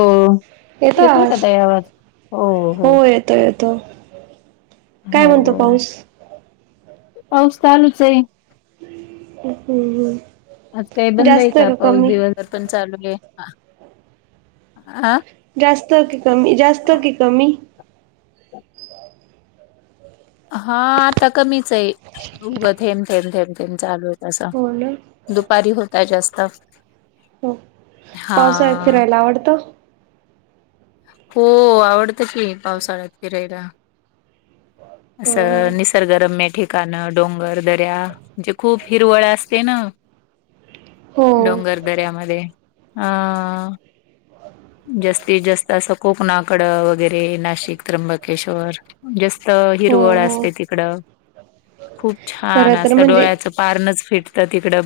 हो येतोय आवाज, हो येतोय. त येतो काय म्हणतो हो पाऊस? पाऊस चालूच आहे. अ हो हो आज काही बंद आहे का पाऊस दिवसर पण चालू आहे. हा जास्त की कमी जास्त की कमी हा आता कमीच आहे उगं थेम थेम थेम थेम चालू आहे तसं हो ना दुपारी होता जास्त हो हा पावसाळ्यात फिरायला आवडतं. हो आवडतं की पावसाळ्यात फिरायला. हो असं निसर्गरम्य ठीक कानं, डोंगर, दर्या म्हणजे खूप हिरवळ असते ना, हो डोंगर. दऱ्यामध्ये अ जास्तीत जास्त तसं कोकणाकडं वगैरे नाशिक, त्र्यंबकेश्वर जस्त हो हिरवळ हो असते तिकड खूप छान खरं तर असत म्हणजे डोळ्याचं पारनच फिटत तिकडं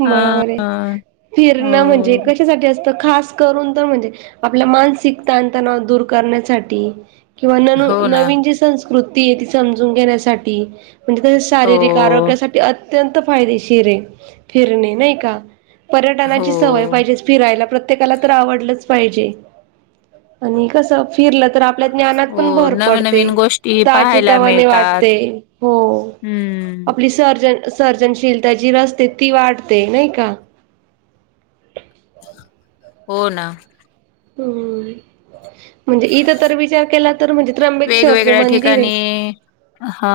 बरोबर आहे. हा फिरण म्हणजे हो कशासाठी असतं खास करुन तर म्हणजे आप मानसिक ताण तणाव दूर करण्यासाठी किंवा न हो ना नवीन जी संस्कृती आहे ती समजून घेण्यासाठी म्हणजे त्या हो शारीरिक आरोग्यासाठी अत्यंत फायदेशीर आहे फिरणे नाही का हो पर्यटनाची सवय पाहिजे. फिरायला प्रत्येकाला तर आवडलच पाहिजे, आणि कसं फिरलं तर आपल्या ज्ञानात हो पण भर नवीन पडते, नवीन गोष्टी ताजे पाहायला तवाने मिळतात वाटते हो हम्म आपली सर्जन सर्जनशीलता जी असते ती वाढते नाही का, हो ना, हम. म्हणजे इथं तर विचार केला तर म्हणजे त्र्यंबकेश्वर जे वेगवेगळ्या मंदिर आहे. ठिकाणी हा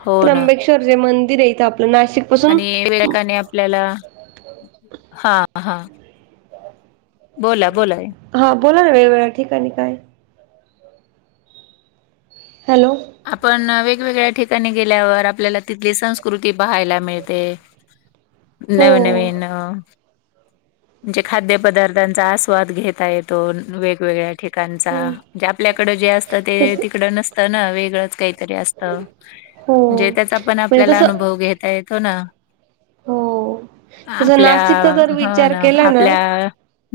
हो ना, ते मंदिर इथं आपलं, नाशिक पासून आणि [unintelligible] आणि आपल्याला, हा हा. बोला-बोला. हा बोला ना वेगवेगळ्या ठिकाणी काय? हॅलो? आपण वेगवेगळ्या ठिकाणी गेल्यावर, आपल्याला तिथली संस्कृती पाहायला मिळते. [inaudible] नव हो नवीन अ जे खाद्य पदार्थांचां आस्वाद घेता येतो, वेगवेगळ्या ठि काचां आपल्याकडं जे असतं, तस ते तिकडं नसतं ना वेगळंच काही तरी असतं, हो जे त्याचा पण म्हणजे आपल्याला तसं अनुभव घेता येतो ना. हो तसं आपल्या नाशिकचा अ जर हो विचार ना, केला आपल्या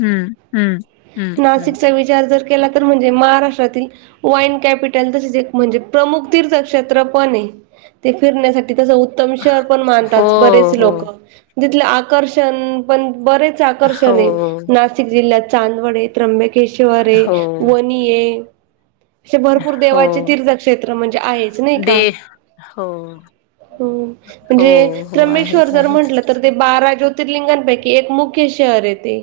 हम्म हम्म. हम्म हम्म नाशिकचा विचार जर केला तर, म्हणजे महाराष्ट्रातील वाईन कॅपि टल तशीच एक म्हणजे प्रमुख तीर्थक्षेत्र पण ये, ते फिरण्यासाठी त्याचा उत् तम शहर पण हो मानतात, बरेचसे हो लोकं तिथले आकर्षण पण बरेच आकर्षणये, हो नाशिक जिल्ह्यात चांदवड ये त्र्यंबकेशवरये, हो वनीये अशे भरपूर हो. देवाचे तीर्थक्षेत्र म्हणजे आहेच नाही दे का? हो ह्म हो म्हणजे हो त्र्यंबेश्वर आहेत जर आहेत म्हंटलं तर ते बारा ज्योतिर्लिंगां पैकी एक मुख्य शहरये ते,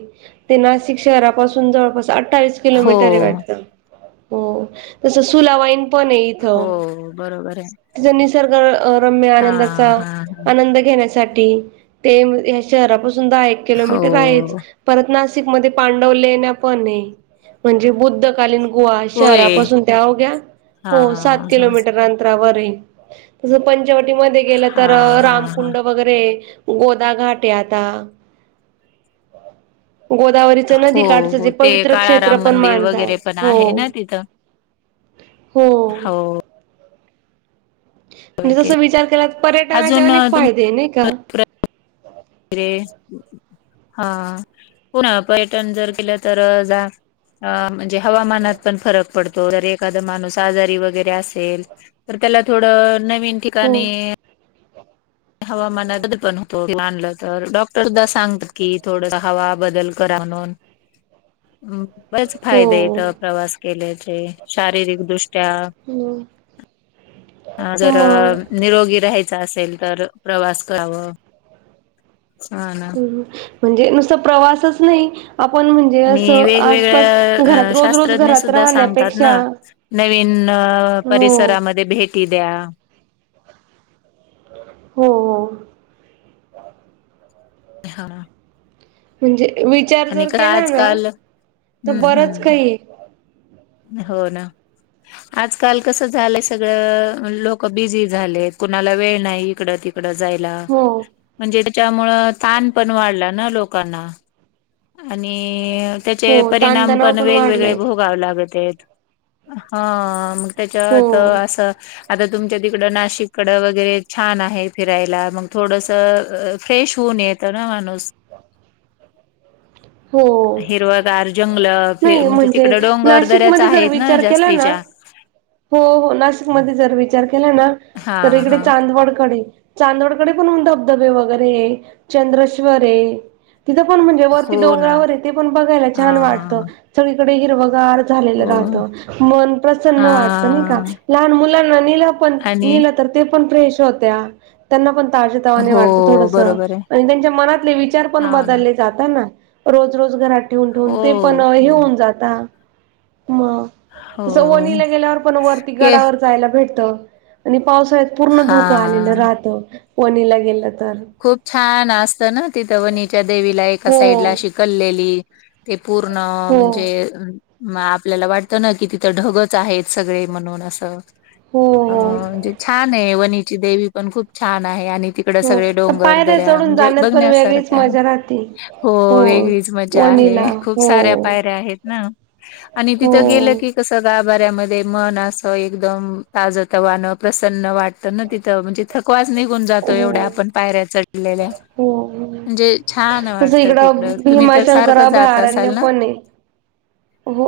ते नाशिक शहरापासून जवळपास अठ्ठावीस किलोमीटरे हो. वाटतं, जसं सुला वाईन पने हो इथं, बरोबर आहे जस निसर्ग अ रम्य हा आनंदाचा हा आनंद घेण्यासाठी, ते या शहरापासून दहा- एक हो किलोमिटर आहेच, परत नासिक मध्ये पांडव लेण पणये, म्हणजे बुद्धकालीन गुहा, होय शहरापासून त्या अवघ्या हा हो सात हा किलोमीटर अंतरावरये. जअ पंचवटीमध्ये गेलं हा तर, हा हा रामकुंड वैगरे, गोदा घाट ये आता, गोदावरी च हो नदी काटचं जे हो ते पवित्र क्षेत्र काळाराम पण मंदिर मानतात, वगैरे पण हो. आहे ना तिथं हो. ते जसं विचार केला त पर्यटनाचे अजून अनेक तुम फायदे ये नही का? रे, हा पुन्हा पर्यटन जर केलं तर जा अ म्हणजे हवामानात पण फरक पडतो, जर एखादा माणूस आजारी वगैरे असेल. तर त्याला थोडं नवीन ठि- हो काणी हवामानात [unintelligible] बदल‌ होतो. तर डॉक्टर सुध्दा सांगतात कि, थोडं हवा बदल करा म्हणून. बरेच फायदे हो यत अ प्रवास केल्याचे, शारीरिक दृष्ट्या ह्म. अ जर निरोगी राहायचं असेल तर, प्रवास करावं ह ना. म्हणजे नुस्त प्रवासच नही, आपण म्ह णजे आणि असं, आसपास घरात वेगवेगळ्या रोज-रोज शास्त्रज्ञ घरात सुद्धा सांगतात राहण्यापेक्षा ना नवीन अ हो परिसरामध्ये भेटी द्या. हो. हा. म्हणजे विचार आणि जर का केला ना आजकाल तर हम्म बरंच हम्म कायी. हो ना. आजकाल कसं झालंय सगळं लोक बिझी झाले कुणाला वेळ नाही इकडं ति''--'' इकडं जायला. हो म्हणजे त्याच्यामुळं ताण पण वाढला ना लोकांना आणि. तेचे हो परिणाम ताणतणाव पण वेगवेगळे वाढलाय भोगावे लागत. तेच हां म हो तेच्यात असं. आता तुमच्या तिकडं नाशिककडं वगैरे छान आहे फिरायला मग थोडंसं फ्रेश होऊन येत. तना माणूस. [inaudible] वां तसचं करून घेत हिरवंगार जंगल. फि नाही म्हणजे तिकड डोंगर दऱ्याच नाशिकमध्ये जर आहेत ना विचार केला ना. जास्तीच्या हो हो नाशिकमध्ये जर विचार केला ना हा तर इकडे हा चांदवडकडे. चांदवडकडे पणहुन धबधबे वगैरे ये चंद्रेश्वर ये. तिथं पण म्हणजे वरती हो ना डोंगरावर आहे ते पण बघायला हा छान वाटत. सगळीकडे हिरवगार झालेलं हो राहत मन प्रसन्न हा वाटतं नाही का. लहान मुलांना नेलं पण आणि नेलं तर ते पण फ्रेश होतयां. त्यांना पण ताजे तवाने वाटतं हो थोडसं बरोबर आहे. आणि त्यांच्या मनातले विचार पण हाव ना बदालेत. जाता ना रोज रोज घरात ठेवून हो ठेवून ते पण हे हो होऊन जातात. मगतसं हो वनीला गेल्यावर पण वरती के गडावर. जायला भेटतं आणि पावसाळ्यात पूर्ण धुकं हा आलेलं राहतं वणीला गेलात. खूप छान असतं ना तिथं वनीच्या देवीला एका हो साईडला अशी कललेली. ते पूर्ण हो म्हणजे अ''--'' मं आपल्याला वाटतं ना कि तिथं ढगच आहेत सगळे म्हणून असं. हो अ म्हणजे छान आहे वणीची देवी पण खूप छान आहे आणि तिकडं. हो सगळे हो डोंगर पायऱ्या दऱ्या चढून म्हणजे जाण्यात पण वेगळीच बघण्यासारखं आहे मजा राहते. हो वेगळीच मजा. माझ्या च्या आहे वणीला खुप हो साऱ्या पायऱ्या आहेत ना आणि हो तिथं गेलं की कसं स गा''--'' वाऱ्या मध्ये मन असं एकदम ताज तवाणं प्रसन्न वाटतं ना तिथं म्हणजे. थकवास निघून जातो एवढ्या हो. आपण पायऱ्या चढलेल्या. हो म्हणजे छान कस वाटतं इकडं तिकडं तुम्ही तर भीमाशंकर सारखं जात अभयारण्य असाल ना? पण ये. हो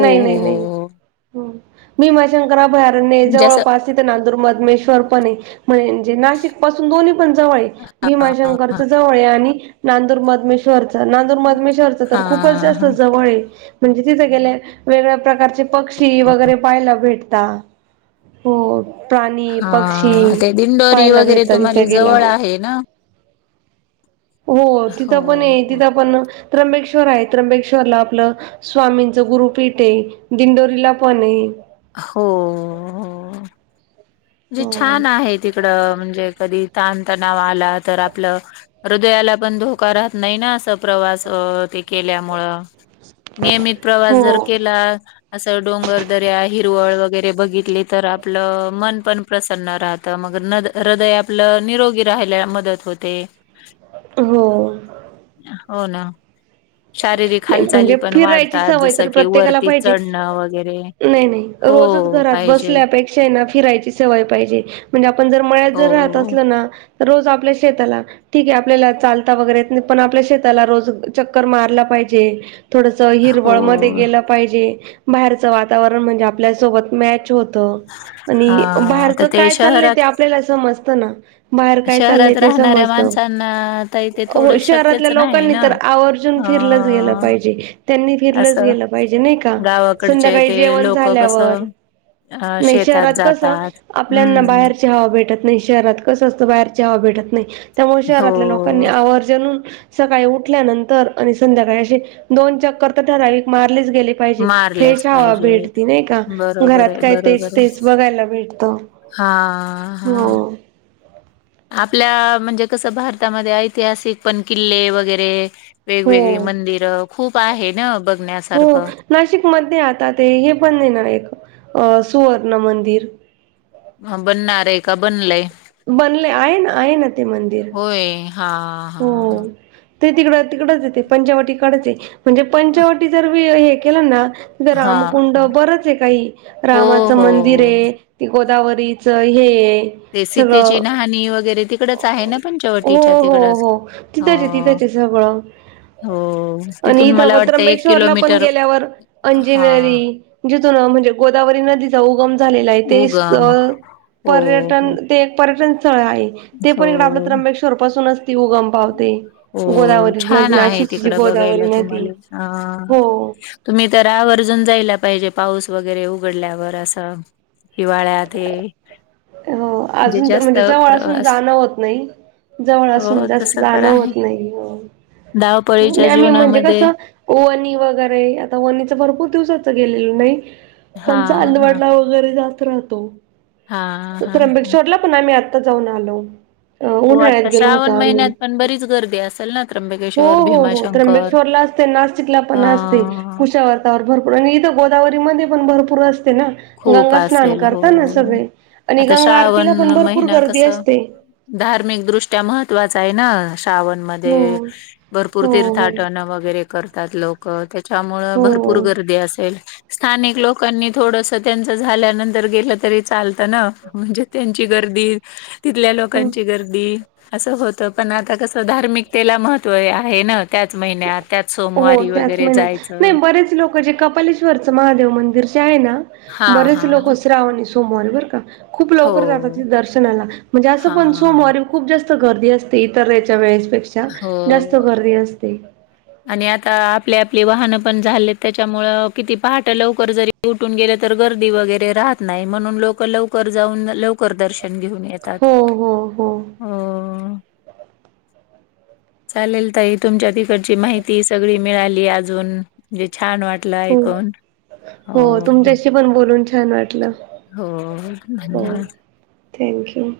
नाही नाही हो नाही हो हो भीमा शंकर अभयआरण्य म्हणजे असं जवळपास. तिथं नांदूर मधमेश्वरपणये नाशिक पासून दोन्ही पण जवळयं हाय. हा भीमाशंकरच जवळ हाय आणि. नांदूर मधमेश्वरच नांदूर मधमेश्वरच तर खूपच जास्त हा जवळये. म्हणजे तिथं गेलं वेगवेगळ्या प्रकारचे पक्षी वगैरे पाहायला भेटतां. हो प्राणी पक्षी हा ते दिंडोरी पाहायला वगैरे भेटतात तुम्हाला इथे जवळ गेल्यावर. आहे ना? हो तिथं पण ये हो हो तिथं पण त्र्यंबेश्वर आहे त्र्यंबेश्वरला आपलं. स्वामींचं गुरुपीठ ये दिंडोरीला पण ये. हो, जे हो. छान आहे तिकडं म्हणजे कधी ताण तणाव आला तर आपलं. हृदयाला पण धोका राहत नाही ना असं प्रवास अ ते केल्यामुळं. नियमित प्रवास जर हो. केला. असं डोंगरदऱ्या हिरवळ वगैरे बघितली तर आपलं मन. पण प्रसन राहतं मग नद हृदय आपलं निरोगी राहायला मदत होते. हो हो ना. शारीरिक नाही हालचाली म्हणजे पण फिरायची वाढतात सवय जसं तर की प्रत्येकाला वरती पाहिजे. चढणं वगैरे. नाही नाही, हो रोजच घरात पाहिजे बसल्यापेक शा हाय ना फिरायची सवय पाहिजे, म्हणजे आपण जर मळ्यात हो जर राहत असलं ना रोज आपल्या शेताला, ठीक आहे आपल्याला चालता वगैरेे येत नाही पण आपल्या शेताला रोज चक्कर मारला पाहिजे, थोडसं हो हिरवळ मध्ये गेलं पाहिजे, बाहेरचं वातावरण म्हणजे आपल्यासोबत मॅच होत त हा आणि आता बाहेरचं ते काय चाललंय ते शहरात आपल्याला समजत ना. बाहेर काय चाललंय शहरात ते राहणाऱ्या समजतं. माणसांना तर ते हो थोडं शहरातल्या शक्यच नाही लोकांनी ना तर आवर्जून फिरलंच गेलं अ पाहिजे, त्यांनी फिरलंच असं गेलं पाहिजे नाही का? गावाकडचे संध्याकाळी ते जेवण लोक कसं झाल्यावर, अ नाही शेतात शहरात कसं जातात. आपल्यांना हम्म बाहेर ची हवा भेटत नाही, शहरात कसं असतं बाहेरची हवा भेटत नाही. त्यामुळे हो शहरातल्या लोकांनी आवर्जुन सकाळी उठल्यानंतर आणि संध्याकाळी अशी दोन चक्कर तर ठरावीक मारलीच गेले पाहिजे, मारल्याच फ्रेश हवा पाहिजेत. भेटती नाही का? बरोबर घरात आहे काय तेच बरोबर आहे तेच बघायला भेटतं. हा हा. आपल्या म्हणजे कसं भारतामध्ये ऐतिहासिक पण किल्ले वगैरे वेगवेगळी हो. मंदिरं खूप आहे ना बघण्या हो, नाशिकमध्ये आता ते हे पण नाही ना एक अ सुवर्ण मंदिर. ह बनणारय का बनलंय? बनलय, आहे ना आहे ना ते मंदिर. होय हा. हा हा. हो, ते तिकडं तिकडचं आहे ते पंचवटीकडच आहे म्हणजे पंचवटी तर बी हे केलं ना तिथे हा रामकुंड बरच आहे काही, हो रामाचं हो हो. मंदिरए. ते गोदावरीचं हे ये ते सीतेची नहाणी वगैरे तिकड च आहे ना हो पंचवटीच्या हो तिकडच? हो तिथंच हो. आहे तिथंच आहे सगळं हो, आणि तिथून मला इथं वाटतंय एक त्र्यंबकेश्वरला पण किलोमीटर गेल्यावर हा अंजिनेरी जिथून अ म्हणजे गोदावरी नदी च उगम झालेला आहे ते उगम स्थळ हो हो पर्यटन ते एक पर्यटन स्थळ आहे. ते पण इकडं आपलं हो त्र्यंबकेश्वर पासूनच ती उगम पावते. हो गोदावरी नदी छान आहे नाशिकची जी तिकडं गोदावरी बघायला नदी तुम्हाला हा. हो तुम्ही तर आवर्जून जायला पाहिजे पाऊस वगैरे उघडल्यावर असं. हिवाळ्यात हे. हो, अजून तर जास्त म्हणजे जवळ असून प्रवास जाणं होत नाही, जवळ असून हो जास तस तर जाणं आहे होत नाही हो, नाय धावपळीच्या आणि म्हणजे जीवनामध्ये कसं वनी वगैरे आता वनीचं भरपूर दिवसाचं गेलेलो नाही. हा पण हा चांदवडला वगैरे जात राहतो. हा त हा हा त्र्यंबकेश्वरला पण आम्ही आत्ता जाऊन आलो. अ हो उन्हाळ्यात आता गेलो होतो श्रावण आम्ही, महिन्यात पण बरीच गर्दी असेल ना हो त्र्यंबकेश्वर हो हो भीमाशंकर त्र्यंबकेश्वरला आस ते नाशिकला पण असते, अ कुशावार्तावर भरपूर आणि इथं गोदावरीमध्ये पण भरपूर असते ना. खूप गंगा स्नान असेल करताना हो सगळे, आणि आता गंगा श्रावण आरतीला पण भरपूर महिना गर्दी कसं असते. धार्मिकदृष्ट्या महत्त्वाचा आहे ना श्रावण हो मध्ये भरपूर तीर्थ हो आटन वगैरे करतात लोक. क त्याच्यामुळं हो भरपूर गर्दी असेल, स्थानिक लोकांनी थोडसं त्यांच झाल्यानंतर गेलं तरी चालतं ना म्हणजे त्यांची गर्दी तिथल्या हो. लोकांची गर्दी असं होतं पण आता कसं धार्मिकतेला महत्व य आहे ना त्याच महिन्यात त्याच हो सोमवारी त्याच वगैरे महिन्यात नाही जायचं बरेच लोक जे कपल अशे त्वरच महादेव मंदिर जे आहे ना हा बरेच हा लोकं श्रावणी सोमवारी बर का खूप हो लवकर जातात तिथं दर्शनाला म्हणजे असं हा पण सोमवारी खूप जास्त गर्दी असते. ते तर याच्या वेळेसपेक्षा जास्त हो गर्दी असते. आणि आता आपली आपली वाहनं पण झालेत त्याच्यामुळं किती पहाट लवकर जरी उठून गेले तर गर्दी वगैरे राहत नाही म्हणून लोक लवकर जाऊन लवकर दर्शन घेऊन. येतात. हो हो हो हो चालेल तई तुमच्या तिकड. ची माहिती सगळी मिळाली अजून म्हणजे छान वाट ला हो ऐकून हो पण बोलून छान वाटलं हो, हो धन्यवाद. Thank you